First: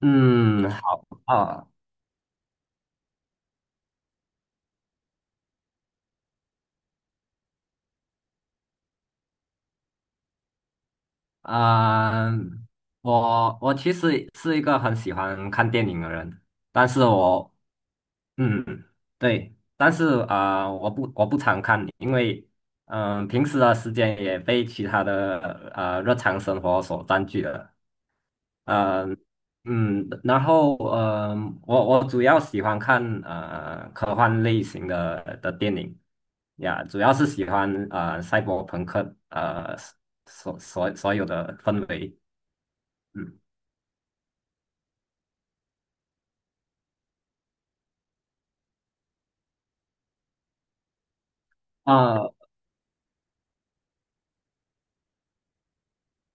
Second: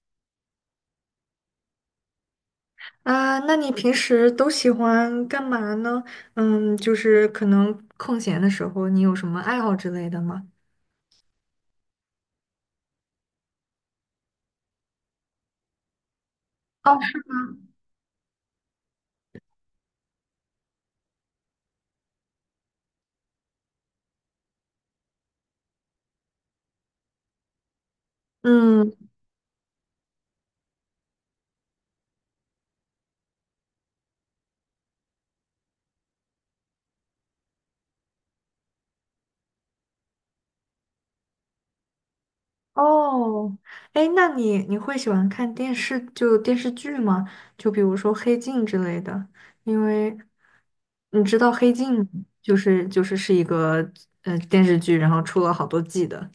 嗯，好啊，那你平时都喜欢干嘛呢？嗯，就是可能空闲的时候，你有什么爱好之类的吗？嗯，我其实是一个很喜欢看电影的人，但是哦，我，嗯，对，但是我不常看，因为，平时的时间也被其他的日常生活所占据了。嗯，呃，然后我主要喜欢看科幻类型的电影呀，主要是喜欢赛博朋克所有的氛围。嗯哦，哎，那你会喜欢看电视，就电视剧吗？就比如说《黑镜》之类的，因为你知道《黑镜》啊就是是一个电视剧，然后出了好多季的。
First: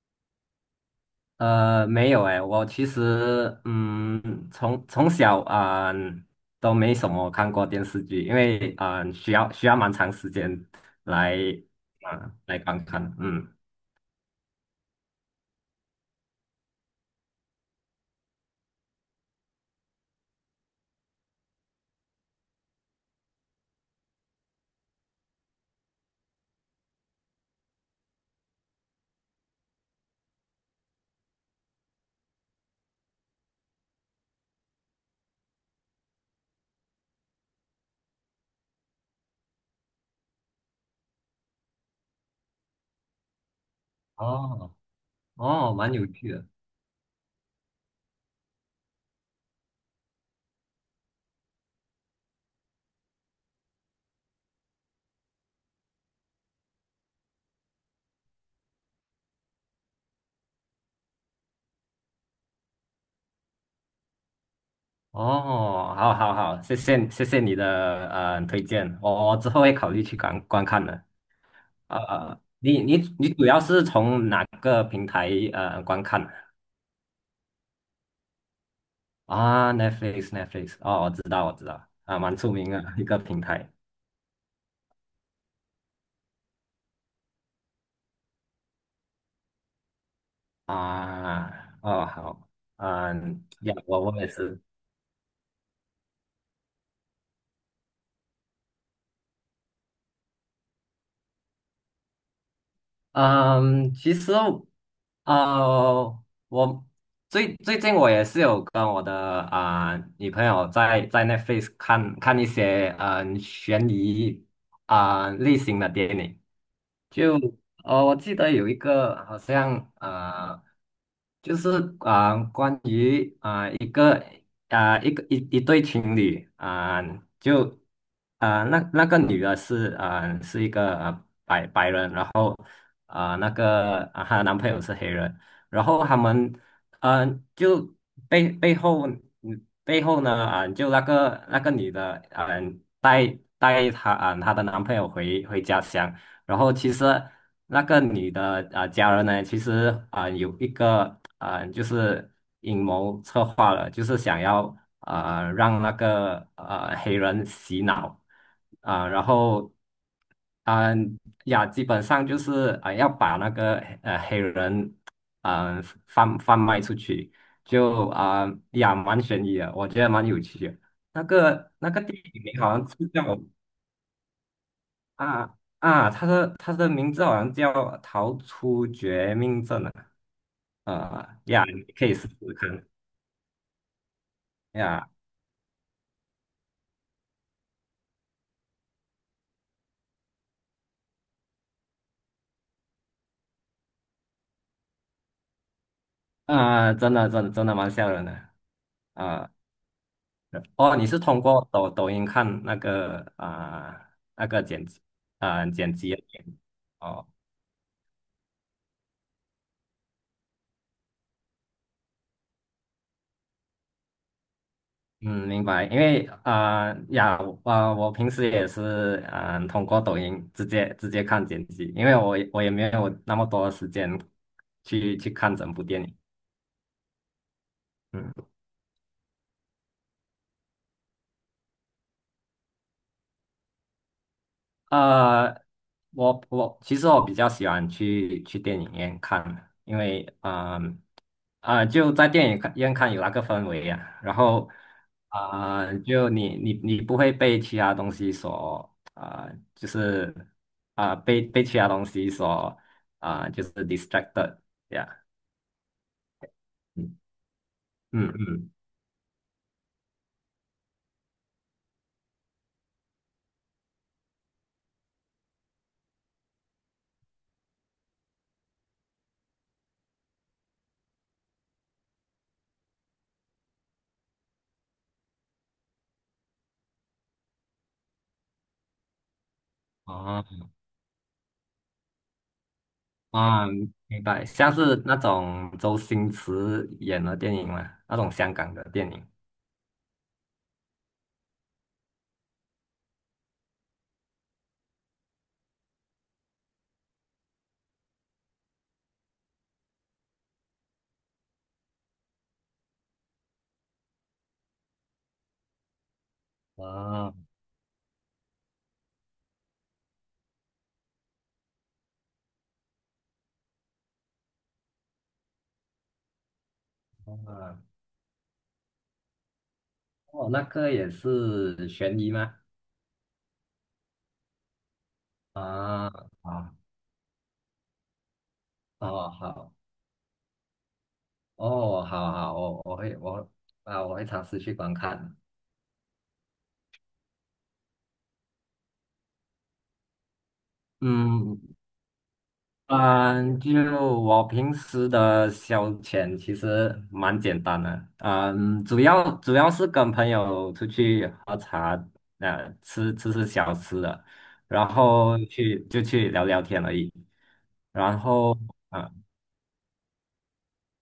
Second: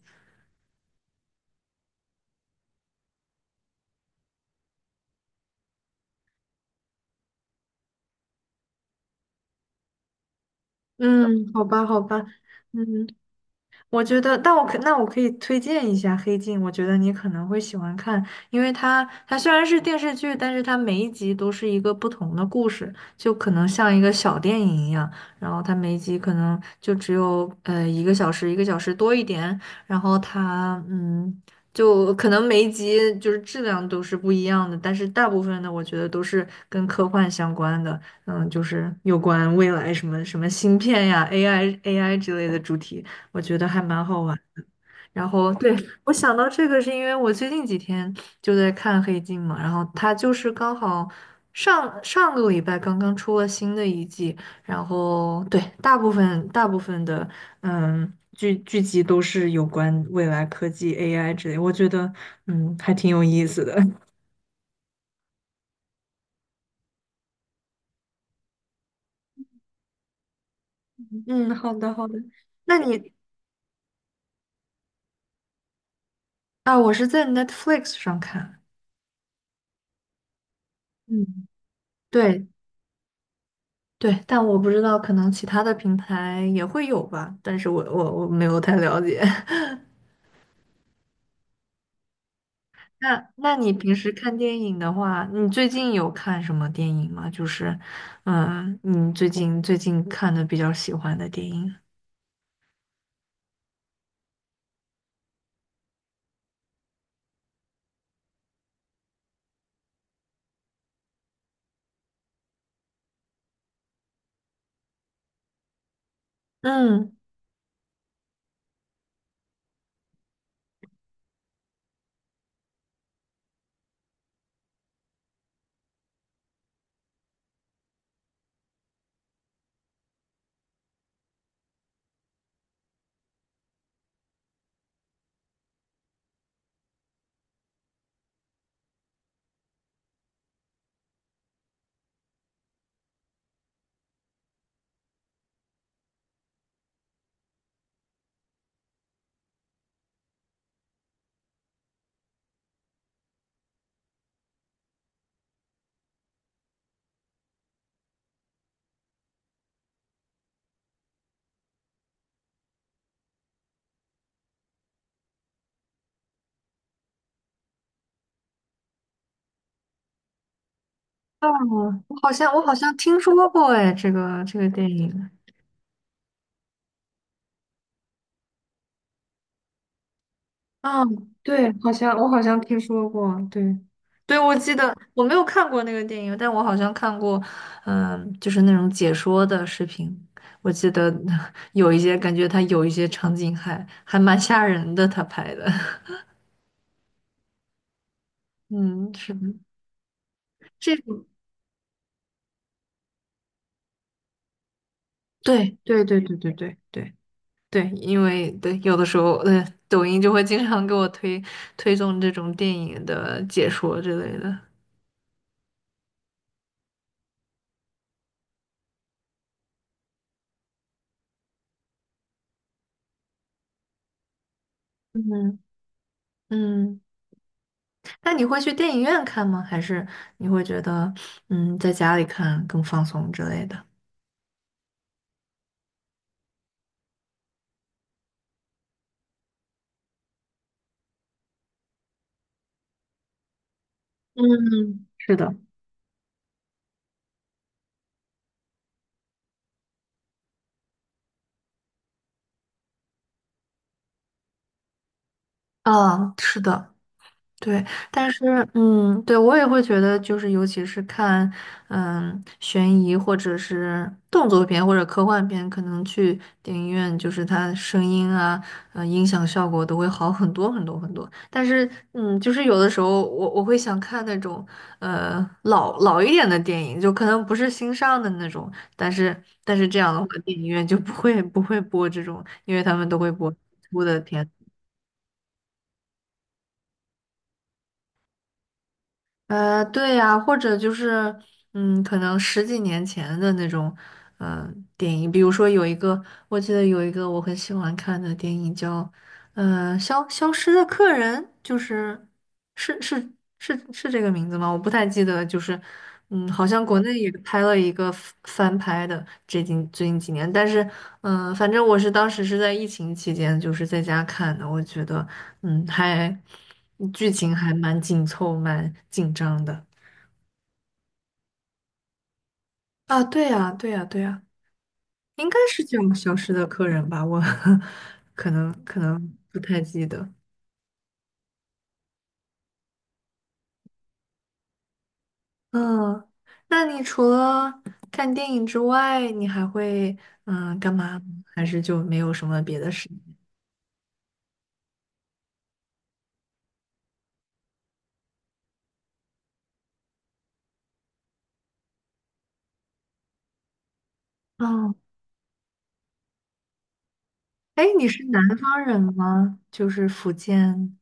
没有诶，我其实从小都没什么看过电视剧，因为需要蛮长时间来嗯，好吧，好吧，来嗯，观看。嗯我觉得，但我可那我可以推荐一下《黑镜》，我觉得你可能会喜欢看，因为它虽然是电视剧，但是它每一集都是一个不同的故事，就可能像一个小电影一样。然后它每一集可能就只有一个小时，一个小时多一点。然后它就可能每一集就是质量都是不一样的，但是大部分的我觉得都是跟科幻相关的，嗯，就是有关未来什么什么芯片呀、AI 之类的主题。我觉得还蛮好玩。哦然后，对，哦，蛮有我趣想的。到这个是因为我最近几天就在看《黑镜》嘛，然后它就是刚好上上个礼拜刚刚出了新的一季，然后对，大部分的剧集都是有关未来科技 AI 之类，我觉得还挺有意思的。哦，好好好，谢谢你的推荐，我之后会考虑去观看的。嗯，好的好的，那你你你你主要是从哪个平台观看的啊，我是在 Netflix 上看。啊？Netflix 哦，我知道嗯，我知道，啊，蛮对，出名的一个平台对，但我不知道，可能其他的平台也会有吧，但是我没有太了解。啊。哦，好，那那你呀，平我时我也看电是。影的话，你最近有看什么电影吗？就是，嗯，你最近看的比较喜欢的电影？嗯，其实，我最近我也是有跟我的女朋友在那 f a c e 看看一些悬疑类型的电影。嗯，就我记得有一个好像就是关于一个一对情侣就那个女的是是一个啊，白人，然后那个她的男朋友是黑人，然后他们就背后呢就那个女的带她她的男朋友回家乡，然后其实那个女的家人呢，其实有一个就是阴谋策划了，就是想要让那个黑人洗脑然后啊、呀，基本上就是要把那个黑人贩卖出去，就呀蛮悬疑的，我觉得蛮有趣的。那哦，个那个电我好影像名我好好像像是听叫。说过哎，这个电影。啊啊，他的名字好像叫逃出绝命镇啊，啊，啊呀，对，你好可以像我试好试像听看说过，对，对，我记得呀。我没有看过那个电影，但我好像看过，就是那种解说的视频，我记得 有一些感觉他有一些场景还蛮吓人的，他拍的，啊，真的真的真的蛮吓人的 嗯，是啊。的，这哦，你是种，通过抖音看那个剪辑啊对，剪对，辑的对，对，片？对，对，对，哦，对，因为对，有的时候，嗯，抖音就会经常给我推送这种电影的解说之类的，嗯，明白，因为呀，我我平时也是通过抖音直接看剪辑，因为我也没有那么多时间去看嗯整部电影。嗯。那你嗯。会去电影院看吗？还是你会觉得，嗯，在家里看更放松之类的？呃，我其实比较喜欢去电影院看，因为就在电影院看有那个氛围呀、然后嗯，是的。就你不会被其他东西所就是被其他东西所就是 distracted 呀。啊，是的。嗯对，但嗯是，嗯。嗯，对，我也会觉得，就是尤其是看，嗯，悬疑或者是动作片或者科幻片，可能去电影院，就是它声音啊，呃，音响效果都会好很多很多很多。但是，嗯，就是有的时候我会想看那种，呃，老一点的电影，就可能不是新上的那种，但是这样的话，电哦影院就不会播这种，因为他们都会播新啊、出的明白，片。像是那种周星驰演的电影嘛，那种香港的电影。呃，对呀，或者就是，嗯，可能十几年前的那种，呃，电影，比如说有一个，我记得有一个我很喜欢看的电影叫呃，消失的客人，就是是是是这个名字吗？我不太记得，就是嗯，好像国内也啊，拍了一个翻拍的，最近几年，但是反正我是当时是在疫情期间，就是在家看的，我觉得嗯，剧情还啊蛮紧凑，蛮紧张的。哦，那个也是悬疑吗？啊，对呀，对呀，对呀，应该是叫啊，《消失的啊，客人》吧？我 可能可哦，能不好，太记得。哦，好好，我会尝试去观看。嗯，那你除了看电影之外，你还会干嘛呢？还嗯是就没有什么别的事情？嗯，就我平时的消遣其实蛮简单的，嗯，主要是跟朋友出去喝茶，吃小吃的，然哦，后去就去聊聊天而已。哎，你然是南后，方人呃吗？就是福建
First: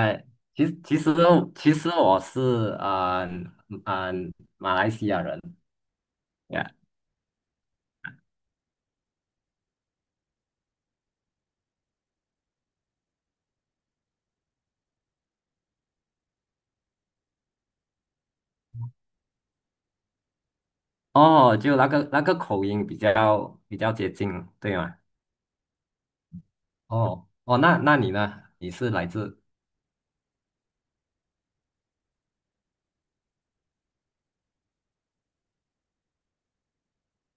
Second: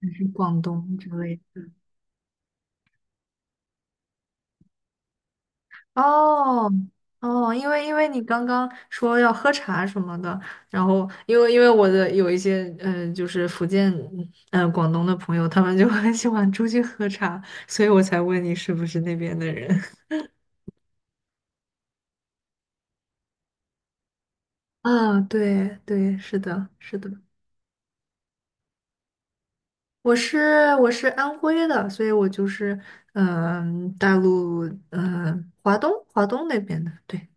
还是广其实东其之实类的？其实我是马来西亚人哦呀。哦，因为你刚刚说要喝茶什么的，然后因为我的有一些就是福建广东的朋友，他们就很喜欢出去喝茶，所以我才问你是不是那边的人。哦，就那个口音比较接近，对吗？啊，对对，是的，是的。哦哦，那你呢？你是来自我是安徽的，所以我就是大陆华东那边的，对。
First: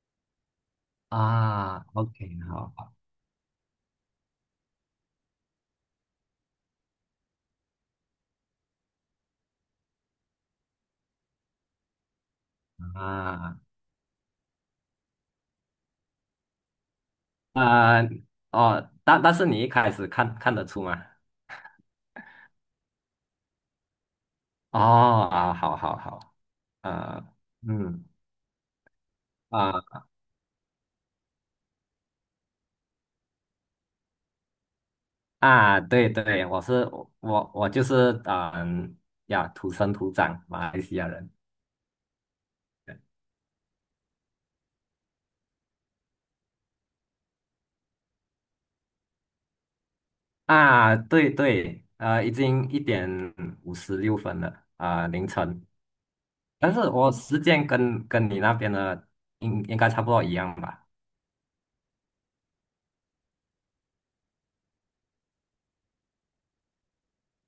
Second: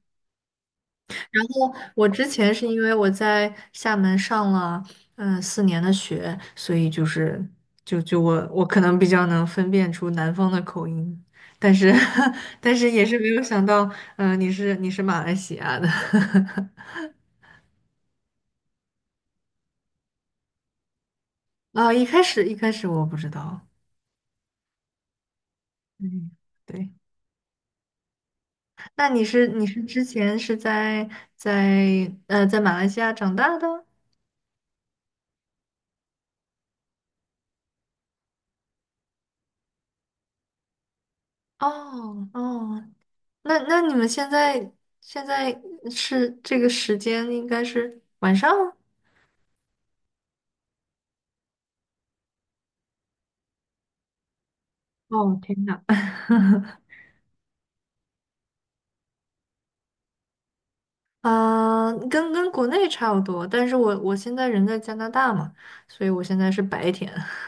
然后啊我之？OK,前是因为好。我在厦门上了4年的学，所以就是就我可能比较能分辨出南方的口音，但是 但是也是没有啊想到，你是马来西亚的。 啊哦，但是你一开始看得出吗？一开始我不知道，哦啊，好好嗯，好，对。呃嗯那你是啊之前是在马来西亚长大的？对对，我就是呀，土生土长马来西亚人。哦哦，那你们现在现在是，这个时间应该是晚上吗？啊，对对，已经1:56了啊，凌哦，天晨。呐，但是 我时间跟你那边的应该差不多一样吧？跟国内差不多，但是我现在人在加拿大嘛，所以我现在是白天。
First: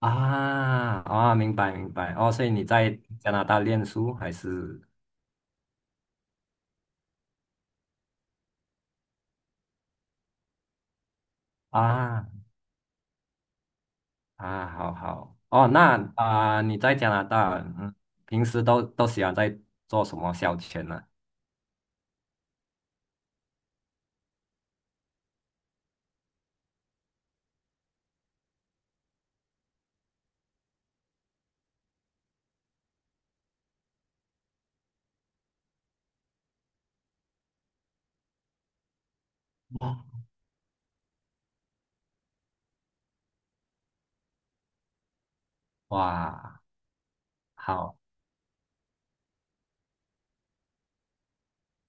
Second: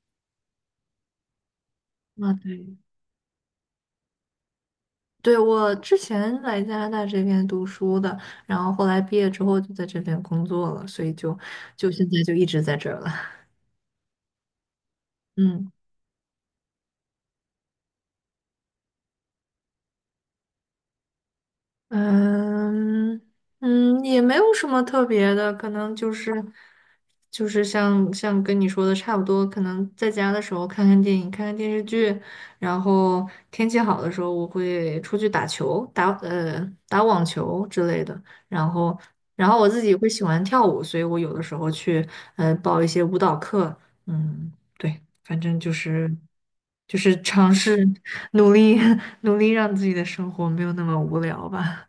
啊啊，明白明白。哦，啊，所以你对。在加拿大念书还是？对，我之前来加拿大这边读书的，然后后来毕业之后就在这边工作了，所以就现在啊就一直在这儿了。啊？好 好哦，嗯。那啊，你在加拿大，嗯，平时都喜欢在做什么消遣呢？嗯嗯，也没有什么特别的，可能就是像跟你说的差不多，可能在家的时候看看电影、看看电视剧，然后天气好的时候我会出去打球、打网球之类的，然后我自己会哦喜欢跳舞，所以我有的时候去呃报一些舞蹈课，嗯，对，反正就是哇，就是尝试好。努力 努力让自己的生活没有那么无聊吧。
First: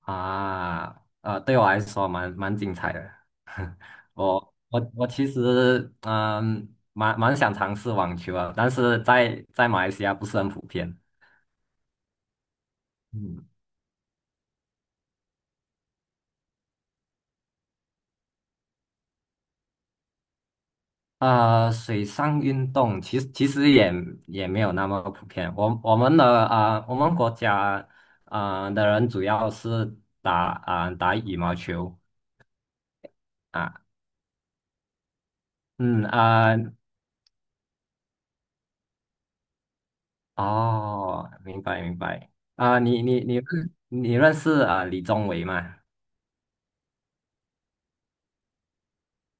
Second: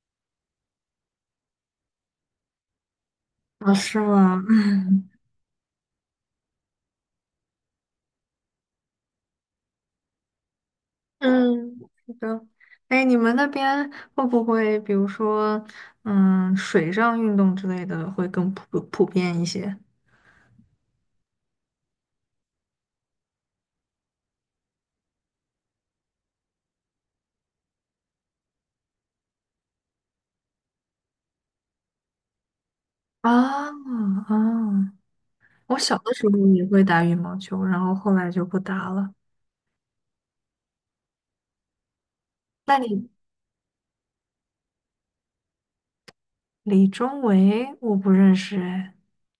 啊，对我来说蛮蛮精彩的。哦，是吗？我 我我其实蛮蛮想尝试网球啊，但是在马来西亚不是很普遍。嗯，是的。哎，你们嗯，那边会不会，比如说，嗯，水上运动之类的会更普遍一些？啊，水上运动其实也没有那么普遍。我们的国家的人主要是打羽毛球啊啊。啊！我小嗯的时候啊、呃也会打羽毛球，然后后来就不打了。哦，明白明白。那啊、你你你你你认识李宗伟吗？李宗伟我不认识哎。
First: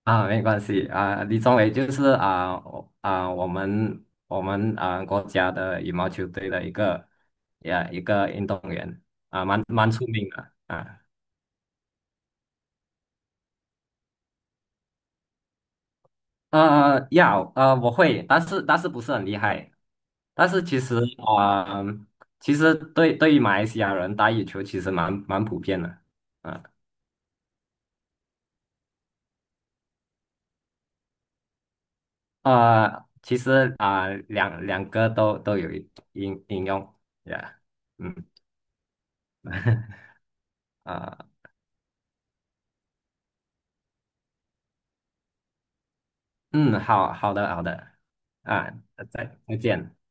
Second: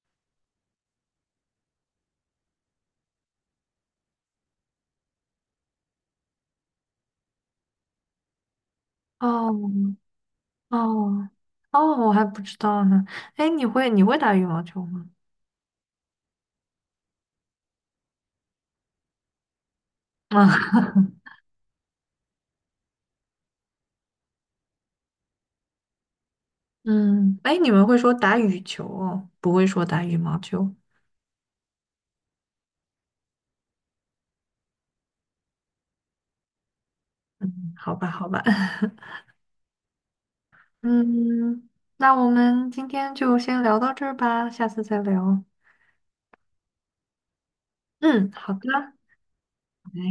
啊，没关系啊，李宗伟就是我们啊国家的羽毛球队的一个运动员，哦蛮蛮出名的啊。哦哦，我还不知道呢。哎，你会打羽毛球吗？我会，但是不是很厉害。啊，但是啊、嗯其实对于马来西亚人打羽球其实蛮蛮普遍的啊。嗯，哎，你们会说打羽球哦，不会说打羽毛球。其实两个都有应用呀。好吧，嗯。好吧，啊。嗯，那我们今天就先聊到这儿吧，下次再聊。嗯，好好的好的，嗯，好的，啊，再见。拜。